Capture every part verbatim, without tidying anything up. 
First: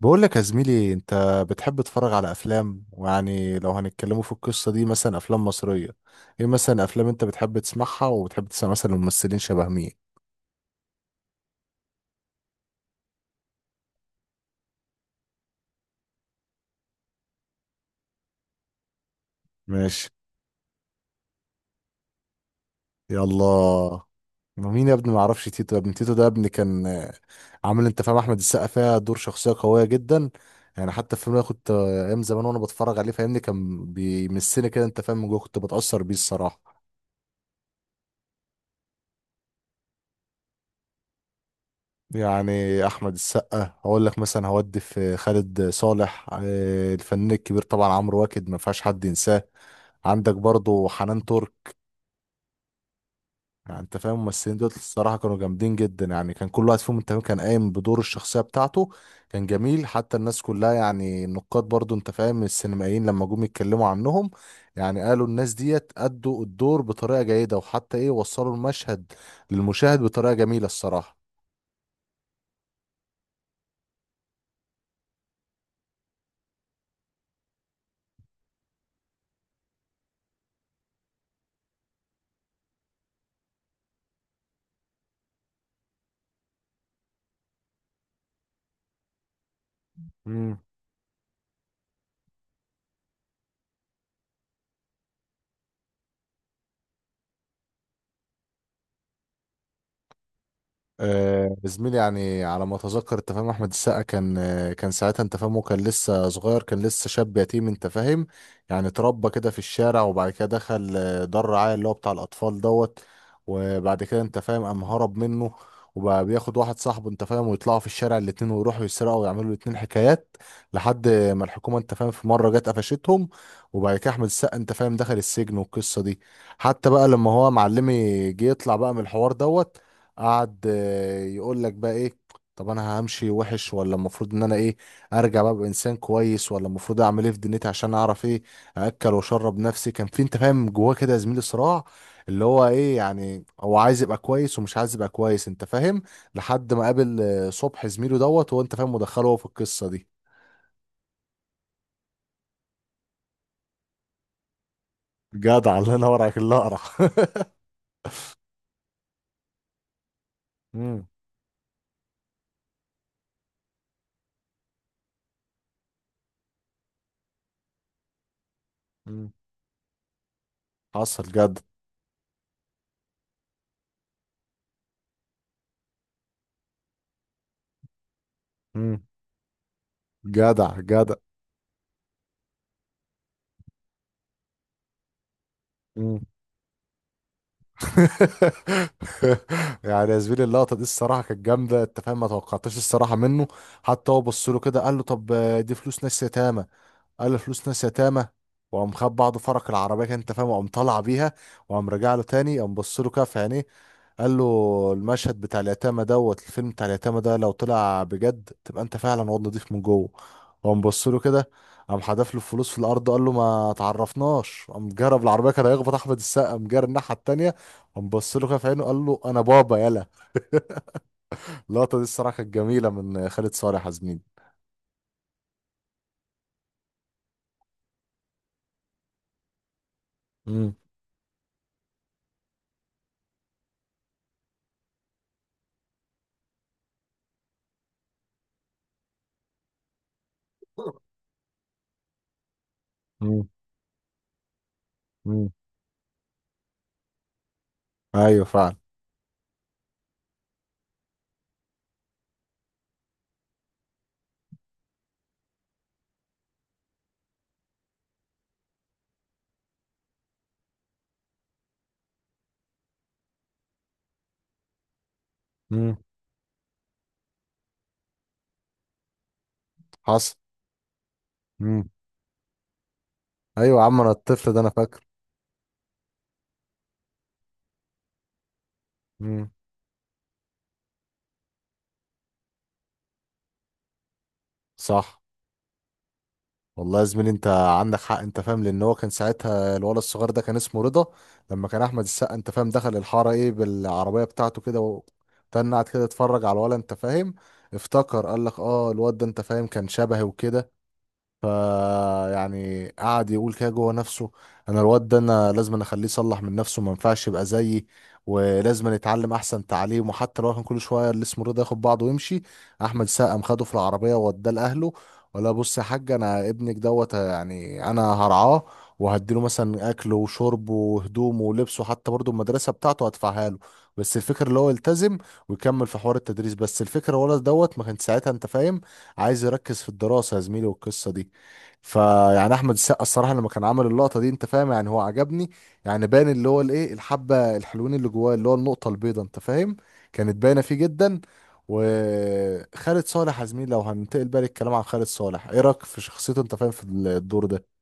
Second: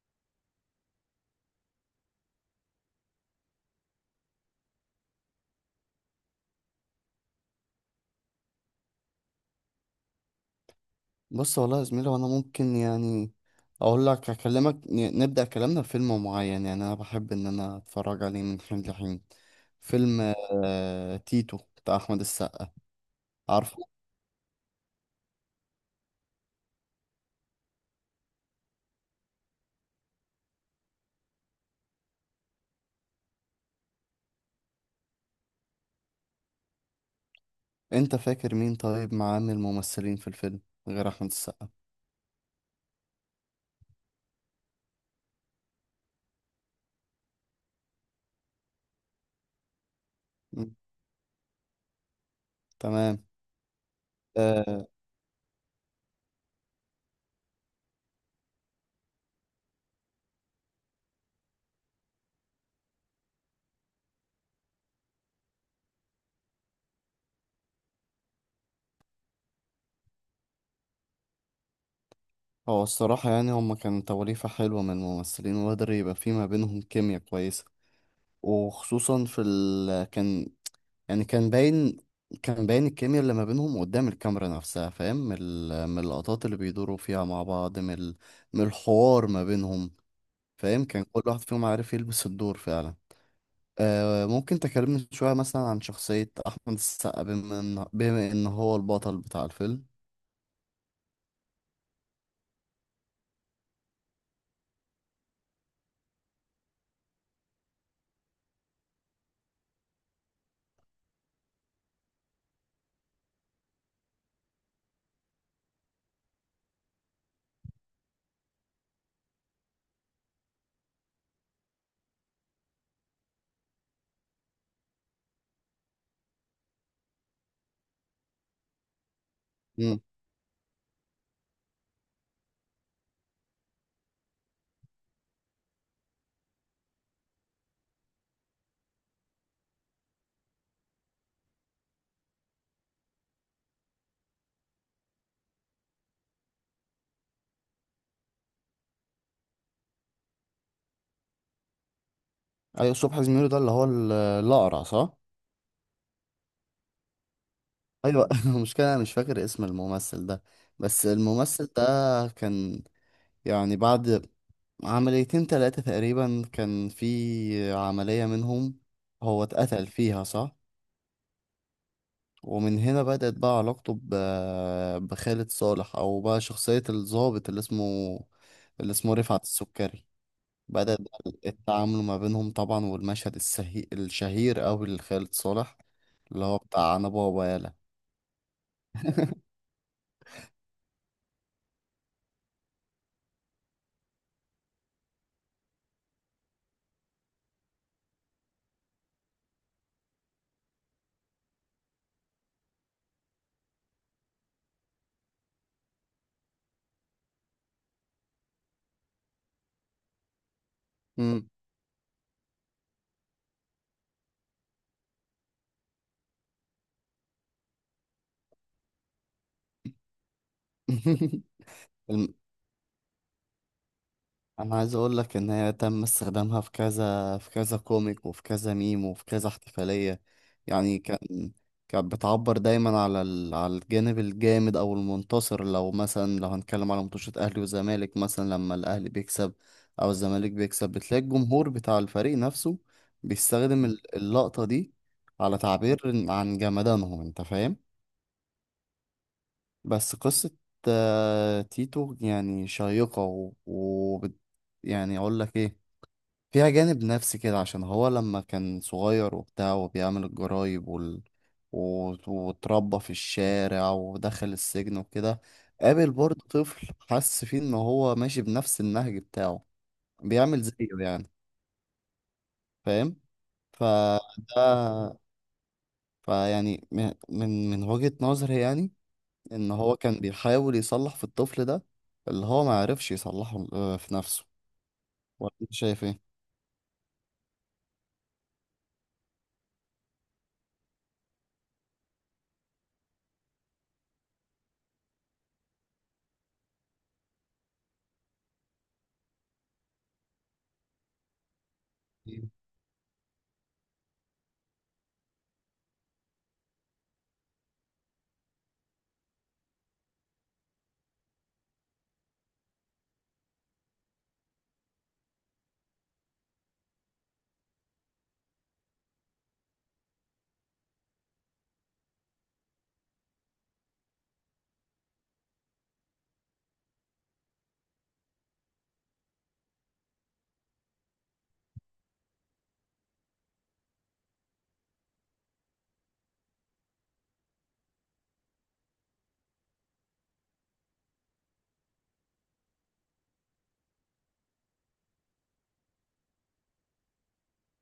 بقول لك يا زميلي انت بتحب تتفرج على افلام، ويعني لو هنتكلموا في القصة دي مثلا افلام مصرية، ايه مثلا افلام انت بتحب تسمعها وبتحب تسمع مثلا ممثلين شبه مين؟ بص والله يا زميلي وانا ممكن يعني اقول لك اكلمك ن- نبدا كلامنا بفيلم معين، يعني انا بحب ان انا اتفرج عليه من حين لحين. ماشي. فيلم آه تيتو بتاع احمد السقا، عارفه. يلا. مين يا ابني؟ ما اعرفش تيتو يا ابني. تيتو ده يا ابني كان آه، عامل، انت فاهم، احمد السقا فيها دور شخصية قوية جدا. يعني حتى الفيلم ده كنت آه، ايام زمان وانا بتفرج عليه، فاهمني، كان بيمسني كده، انت فاهم، من جوه كنت بتأثر بيه الصراحة. انت فاكر مين طيب معاه من الممثلين في الفيلم غير احمد السقا؟ يعني احمد السقا هقول لك مثلا هودي، في خالد صالح آه، الفنان الكبير طبعا، عمرو واكد ما فيهاش حد ينساه. عندك مم، برضو حنان ترك. تمام. يعني انت فاهم الممثلين دول آه الصراحه كانوا جامدين جدا. يعني كان كل واحد فيهم، انت فاهم، كان قايم بدور الشخصيه بتاعته. كان جميل حتى الناس كلها، يعني النقاد برضو، انت فاهم، السينمائيين لما جم يتكلموا عنهم، يعني قالوا الناس ديت ادوا الدور بطريقه جيده، وحتى ايه، وصلوا المشهد للمشاهد بطريقه جميله الصراحه. هو الصراحه يعني هما كانوا توليفه حلوه من الممثلين، وقدر يبقى في ما بينهم كيمياء كويسه. وخصوصا في ال... كان يعني كان باين، كان باين الكيمياء اللي ما بينهم قدام الكاميرا نفسها، فاهم، من ال- من اللقطات اللي بيدوروا فيها مع بعض، من ال- من الحوار ما بينهم، فاهم. كان كل واحد فيهم عارف يلبس الدور فعلا. آه، ممكن تكلمني شوية مثلا عن شخصية أحمد السقا، بما إن بما إن هو البطل بتاع الفيلم. آه، زميلي، يعني على ما اتذكر، انت فاهم، احمد السقا كان آه، كان ساعتها، انت فاهم، وكان لسه صغير، كان لسه شاب يتيم، انت فاهم. يعني اتربى كده في الشارع، وبعد كده دخل آه، دار رعاية اللي هو بتاع الاطفال دوت. وبعد كده، انت فاهم، قام هرب منه، وبقى بياخد واحد صاحبه، انت فاهم، ويطلعوا في الشارع الاتنين، ويروحوا يسرقوا ويعملوا الاتنين حكايات، لحد ما الحكومة، انت فاهم، في مرة جت قفشتهم. وبعد كده احمد السقا، انت فاهم، دخل السجن والقصة دي. حتى بقى لما هو معلمي جه يطلع بقى من الحوار دوت، مم. قعد آه، يقول لك بقى ايه. طب انا همشي وحش، ولا المفروض ان انا ايه، ارجع بقى ابقى انسان كويس، ولا المفروض اعمل ايه في دنيتي عشان اعرف ايه ااكل واشرب نفسي؟ كان في، انت فاهم، جواه كده يا زميلي صراع، اللي هو ايه، يعني هو عايز يبقى كويس ومش عايز يبقى كويس، انت فاهم. لحد ما قابل آه، صبح زميله دوت، وانت فاهم، مدخله هو في القصه دي. أيوة، صبحي زميلو ده اللي هو ال- الأقرع، صح؟ جدع، الله ينور عليك، اللي اقرع. أيوة، المشكلة أنا مش فاكر اسم الممثل ده. مم. بس الممثل ده كان، يعني بعد عمليتين تلاتة تقريبا، كان في عملية منهم مم. هو اتقتل فيها، صح. حصل جدع. ومن هنا بدأت بقى علاقته ب- بخالد صالح، أو بقى شخصية الضابط اللي اسمه اللي مم. اسمه رفعت السكري. جدع بدأت جدع. بقى التعامل ما بينهم طبعا، والمشهد السهي... الشهير أوي لخالد صالح اللي هو بتاع أنا بابا يالا. يعني يا زميلي اللقطه دي الصراحه كانت جامده، انت فاهم. ما توقعتش الصراحه منه. حتى هو بص له كده قال له طب آه، دي فلوس ناس يتامى. قال فلوس ناس يتامى. وقام خد بعض فرق العربيه كده، انت فاهم، وقام طالع بيها. وقام راجع له تاني، قام بص له كده في عينيه، قال له المشهد بتاع اليتامى دوت، الفيلم بتاع اليتامى ده، لو طلع بجد تبقى انت فعلا واد نضيف من جوه. وقام بص له كده، مم. قام حدف له الفلوس في الارض، قال له ما تعرفناش. قام جرب العربيه، كان هيخبط احمد السقا، قام جرى الناحيه التانيه. قام بص له كده في عينه، قال له انا بابا يلا. اللقطه دي الصراحه كانت جميله من خالد صالح يا زميلي. انا عايز اقول لك ان هي تم استخدامها في كذا، في كذا كوميك، وفي كذا ميم، وفي كذا احتفالية. امم يعني كان، كانت بتعبر دايما على ال... على الجانب الجامد او المنتصر. لو مثلا لو هنتكلم على ماتشات اهلي وزمالك مثلا، لما الاهلي بيكسب او الزمالك بيكسب، بتلاقي الجمهور بتاع الفريق نفسه بيستخدم ال- اللقطة دي، امم على تعبير عن جمدانهم، انت فاهم. ايوه فعلا. بس قصة آه، تيتو يعني شيقة و... وبت... يعني اقول لك ايه، فيها جانب نفسي كده. عشان هو لما كان صغير وبتاع وبيعمل الجرايب وال... وت- واتربى في الشارع ودخل السجن وكده، امم قابل برضه طفل حس فيه ان هو ماشي بنفس النهج بتاعه، حصل. بيعمل زيه يعني، مم. فاهم. ايوه يا عم، انا الطفل ده انا فاكر. فده فيعني م- من من وجهة نظري يعني، مم. ان هو كان بيحاول يصلح في الطفل ده اللي هو ما عرفش يصلحه آه، في نفسه. صح. ولا انت شايف ايه؟ والله يا زميلي انت عندك حق، انت فاهم، لان هو كان ساعتها الولد الصغير ده كان اسمه رضا. لما كان احمد السقا، انت فاهم، دخل الحاره ايه بالعربيه بتاعته كده، وتنعت كده اتفرج على الولد، انت فاهم، افتكر قال لك اه الواد ده، انت فاهم، كان شبهي وكده. ف، يعني قعد يقول كده جوه نفسه، انا الواد ده انا لازم أنا اخليه يصلح من نفسه، ما ينفعش يبقى زيي، ولازم أنا يتعلم احسن تعليم. وحتى لو كان كل شويه اللي اسمه رضا ياخد بعضه ويمشي، احمد السقا قام خده في العربيه ووداه لاهله. ولا بص يا حاج انا ابنك دوت، يعني انا هرعاه وهديله مثلا اكله وشربه وهدومه ولبسه، حتى برضه المدرسه بتاعته هدفعها له، بس الفكره اللي هو يلتزم ويكمل في حوار التدريس. بس الفكره الولد دوت ما كان ساعتها، انت فاهم، عايز يركز في الدراسه، يا زميلي، والقصه دي. فيعني احمد السقا الصراحه لما كان عامل اللقطه دي، انت فاهم، يعني هو عجبني. يعني باين اللي هو الايه، الحبه الحلوين اللي جواه، اللي هو النقطه البيضاء، انت فاهم، كانت باينه فيه جدا. وخالد صالح يا زميلي، لو هننتقل بقى للكلام عن خالد صالح، ايه رايك في شخصيته، انت فاهم، في الدور ده؟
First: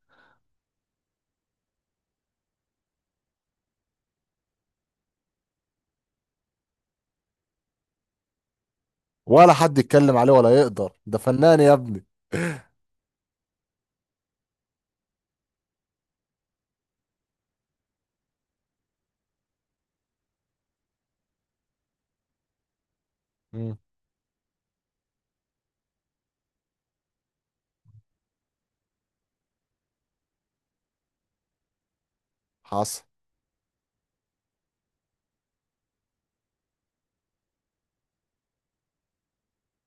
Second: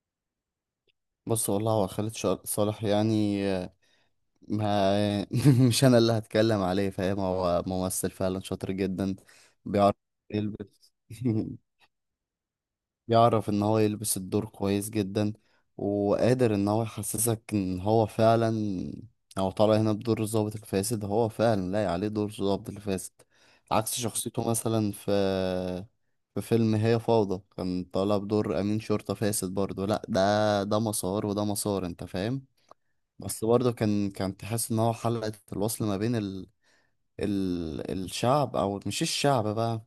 بص والله هو خالد شا- صالح يعني، ما مش انا اللي هتكلم عليه، فاهم. هو ممثل فعلا شاطر جدا، ولا حد بيعرف يتكلم عليه ولا يقدر، يلبس ده فنان يا ابني. بيعرف ان هو يلبس الدور كويس جدا، وقادر ان هو يحسسك ان هو فعلا، هو طالع هنا بدور الضابط الفاسد، هو فعلا لاقي عليه دور الضابط الفاسد. مم. عكس شخصيته مثلا في في فيلم هي فوضى، كان طالع بدور امين شرطة فاسد برضه. لا، ده ده مسار وده مسار، انت فاهم. حصل. بس برضه كان كان تحس ان هو حلقة الوصل ما بين ال... ال... الشعب، او مش الشعب بقى،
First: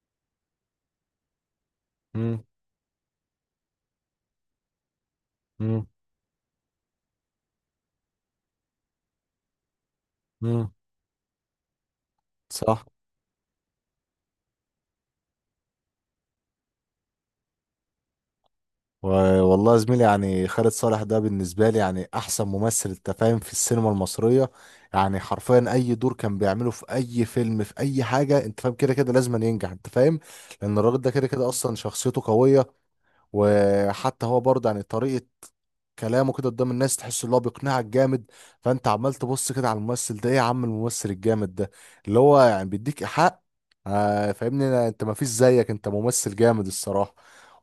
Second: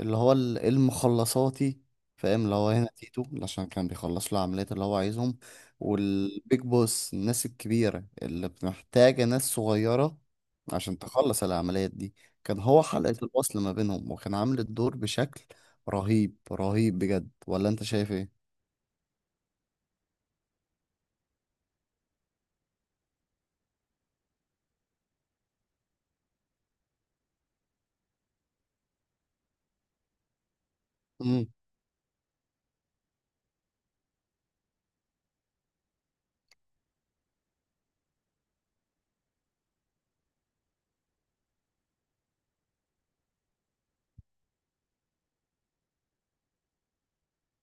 اللي هو ال- المخلصاتي، مم. فاهم. اللي هو هنا تيتو، عشان كان بيخلص له العمليات اللي هو عايزهم. مم. والبيج بوس، الناس الكبيرة اللي محتاجة ناس صغيرة مم. عشان تخلص العمليات دي، كان هو صح. حلقة الوصل ما بينهم، وكان عامل الدور بشكل رهيب، رهيب بجد. ولا انت شايف ايه؟ و- والله يا زميلي، يعني خالد صالح ده بالنسبة لي يعني أحسن ممثل، أنت فاهم، في السينما المصرية. يعني حرفيا أي دور كان بيعمله في أي فيلم في أي حاجة، أنت فاهم، كده كده لازم ينجح، أنت فاهم. لأن الراجل ده كده امم، كده أصلا شخصيته قوية. وحتى هو برضه، يعني طريقة كلامه كده قدام الناس، تحس ان هو بيقنعك جامد. فانت عمال تبص كده على الممثل ده، ايه يا عم الممثل الجامد ده، اللي هو يعني بيديك حق. آه فاهمني، أنا- انت ما فيش زيك، انت ممثل جامد الصراحة.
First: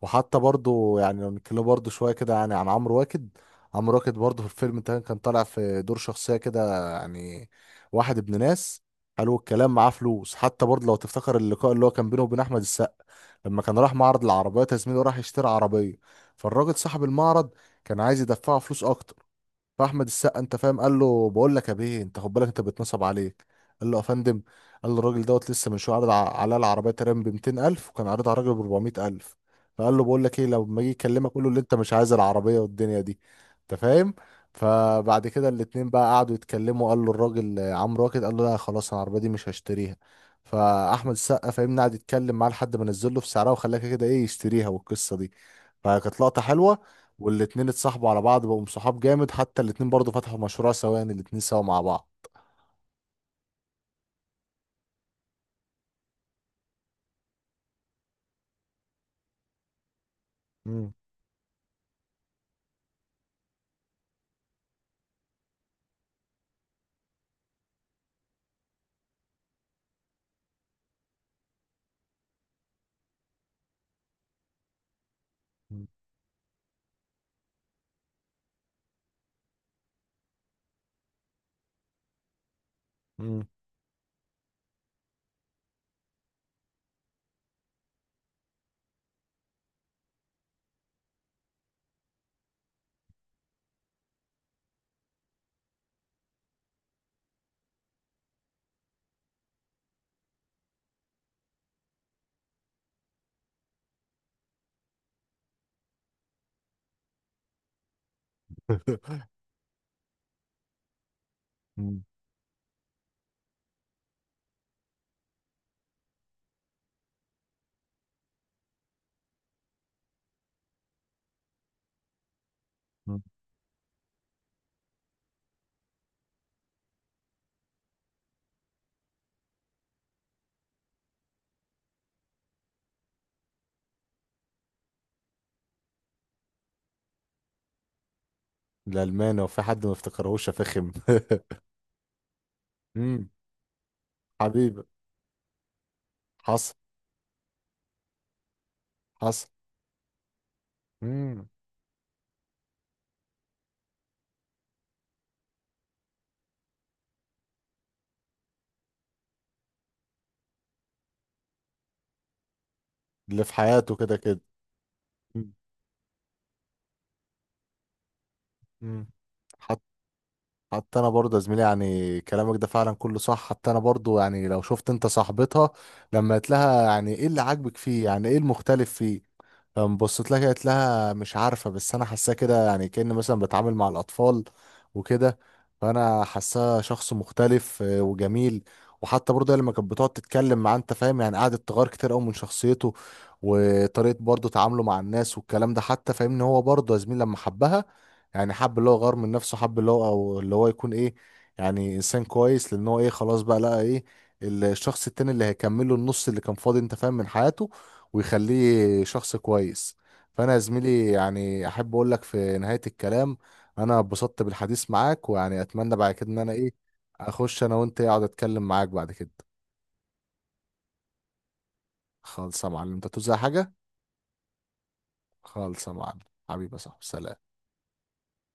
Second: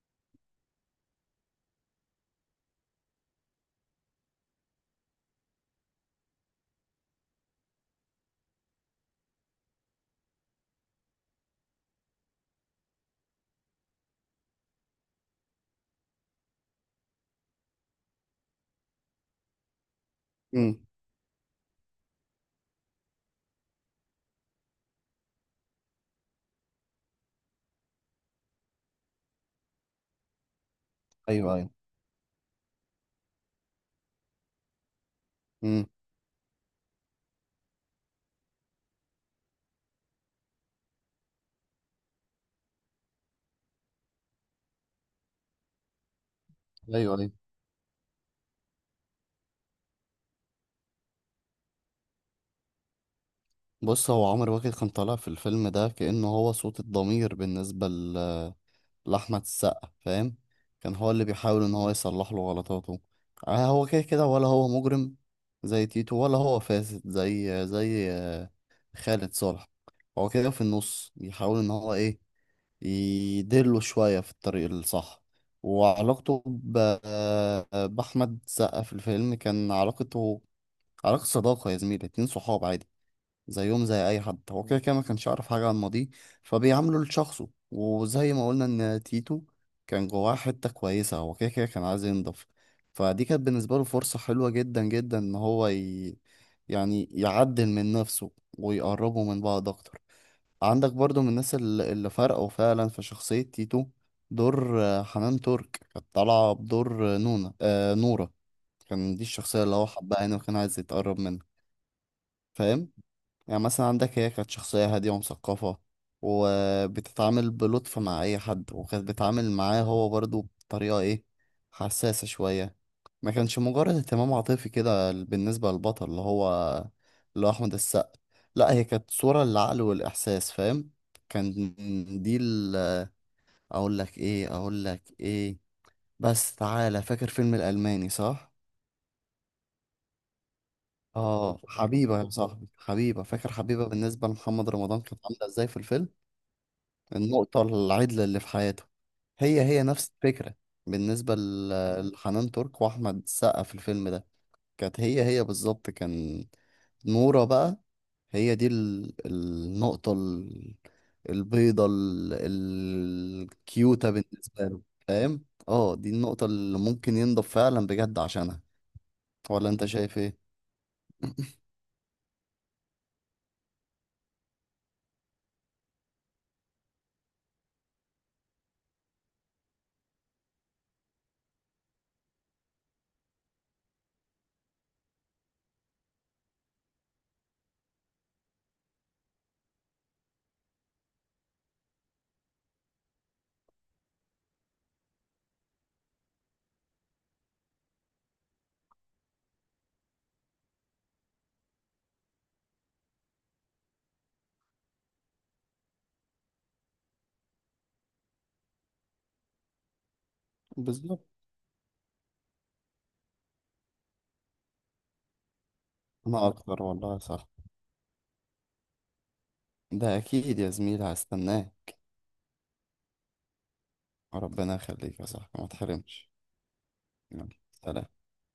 وحتى برضه يعني لو نتكلم برضه شوية كده يعني عن عمرو واكد. عمرو واكد برضه في الفيلم ده كان طالع في دور شخصية كده، يعني واحد ابن ناس، حلو الكلام، معاه فلوس. حتى برضه لو تفتكر اللقاء اللي هو كان بينه وبين احمد السقا، لما كان راح معرض العربيات، يا زميلي، وراح يشتري عربية، فالراجل صاحب المعرض كان عايز يدفعه فلوس اكتر. فاحمد السقا، انت امم، فاهم، قال له بقول لك يا بيه، انت خد بالك انت بيتنصب عليك. قال له يا فندم، قال له الراجل دوت لسه من شويه عرض ع- على العربيه تقريبا ب ميتين ألف، وكان عارضها على الراجل ب أربعمية ألف. فقال له بقول لك ايه، لما اجي اكلمك قول له ايوه، اللي ايوه، انت مش عايز العربيه والدنيا دي، انت فاهم. فبعد كده امم، الاتنين بقى قعدوا يتكلموا، قال له الراجل آه، عمرو واكد، قال له لا خلاص انا العربيه دي مش هشتريها. فاحمد السقا، فاهمني، قعد يتكلم معاه لحد ما نزل له في سعرها، وخلاها كده كده ايه، يشتريها، والقصه دي. فكانت لقطه حلوه. ايوه، ايوه. والاتنين اتصاحبوا على بعض، بقوا صحاب جامد، حتى الاتنين برضو فتحوا مشروع سوا، يعني الاتنين سوا مع بعض. بص، هو عمرو واكد كان طالع في الفيلم ده كأنه هو صوت الضمير بالنسبة ل- لأحمد السقا، فاهم. مم. كان هو اللي بيحاول إن هو يصلح له غلطاته. آه، هو كده كده ولا هو مجرم زي تيتو، ولا هو فاسد زي زي خالد صالح. هو كده في النص بيحاول إن هو إيه، يدله شوية في الطريق الصح. مم. وعلاقته ب- بأحمد السقا في الفيلم، كان علاقته علاقة صداقة يا زميلي، اتنين صحاب عادي مم. زيهم زي اي حد. هو كده كده ما كانش يعرف حاجه عن ماضيه، فبيعامله لشخصه. وزي ما قلنا ان تيتو كان جواه حته كويسه، هو كده كده كان عايز ينضف، فدي كانت بالنسبه له فرصه حلوه جدا جدا ان هو ي... يعني يعدل من نفسه ويقربوا من بعض اكتر. عندك برضو من الناس الل- اللي فرقوا فعلا في شخصيه تيتو، دور آه، حنان ترك. كانت طالعه بدور آه، نونا آه نورا. كان دي الشخصيه اللي هو حبها يعني، وكان عايز يتقرب منها، مم. فاهم. يعني مثلا عندك هي كانت شخصية هادية ومثقفة، وبتتعامل بلطف مع أي حد، وكانت بتتعامل معاه هو برضو بطريقة إيه، حساسة شوية. مم. ما كانش مجرد اهتمام عاطفي كده بالنسبة للبطل اللي هو اللي هو أحمد السقا، لا هي كانت صورة للعقل والإحساس، فاهم. كان دي ال أقول لك إيه أقول لك إيه بس، تعالى فاكر فيلم الألماني، صح؟ الألماني وفي حد ما افتكرهوش يا فخم. آه، حبيبة يا صاحبي، حبيبة. مم. فاكر حبيبة بالنسبة لمحمد حبيبي. رمضان كانت عاملة إزاي في الفيلم؟ حصل. النقطة العدلة اللي في حياته. حصل. هي هي نفس الفكرة بالنسبة مم. ل- لحنان ترك وأحمد السقا في الفيلم ده، كانت هي هي بالظبط. كان نورة بقى هي دي ال- النقطة ال- البيضة ال- اللي في حياته الكيوتة كده كده. بالنسبة له، فاهم؟ مم. اه دي النقطة اللي ممكن ينضب فعلا بجد عشانها. مم. ولا حت- انت شايف ايه؟ حتى انا برضه يا زميلي يعني كلامك ده فعلا كله صح. حتى انا برضه يعني لو شفت انت صاحبتها، لما قلت لها يعني ايه اللي عاجبك فيه، يعني ايه المختلف فيه، فقام بصيت لها قالت لها مش عارفة، بس أنا حاساه كده يعني كأن مثلا بتعامل مع الأطفال وكده، فأنا حاساه شخص مختلف آه، وجميل. وحتى برضه هي لما كانت بتقعد تتكلم معاه، أنت فاهم، يعني قعدت تغير كتير أوي من شخصيته، وطريقة برضه تعامله مع الناس والكلام ده. حتى فاهمني هو برضه يا زميل لما حبها، يعني حب، اللي هو غير من نفسه، حب اللي هو، أو اللي هو يكون إيه، يعني إنسان كويس. لأن هو إيه، خلاص بقى لقى إيه، الشخص التاني اللي هيكمله النص اللي كان فاضي، أنت فاهم، من حياته، ويخليه شخص كويس. فانا يا زميلي بالظبط. يعني احب اقول لك في نهاية الكلام، انا اتبسطت بالحديث معاك، ويعني اتمنى بعد كده ان ما انا ايه، أكتر، والله صح. اخش انا وانت إيه، اقعد اتكلم معاك بعد كده. ده أكيد يا زميلي، هستناه. خالص يا معلم، انت توزع حاجة. ربنا يخليك يا صاحبي، ما خالص يا معلم. تحرمش. حبيبي يا صاحبي، سلام. يلا، سلام.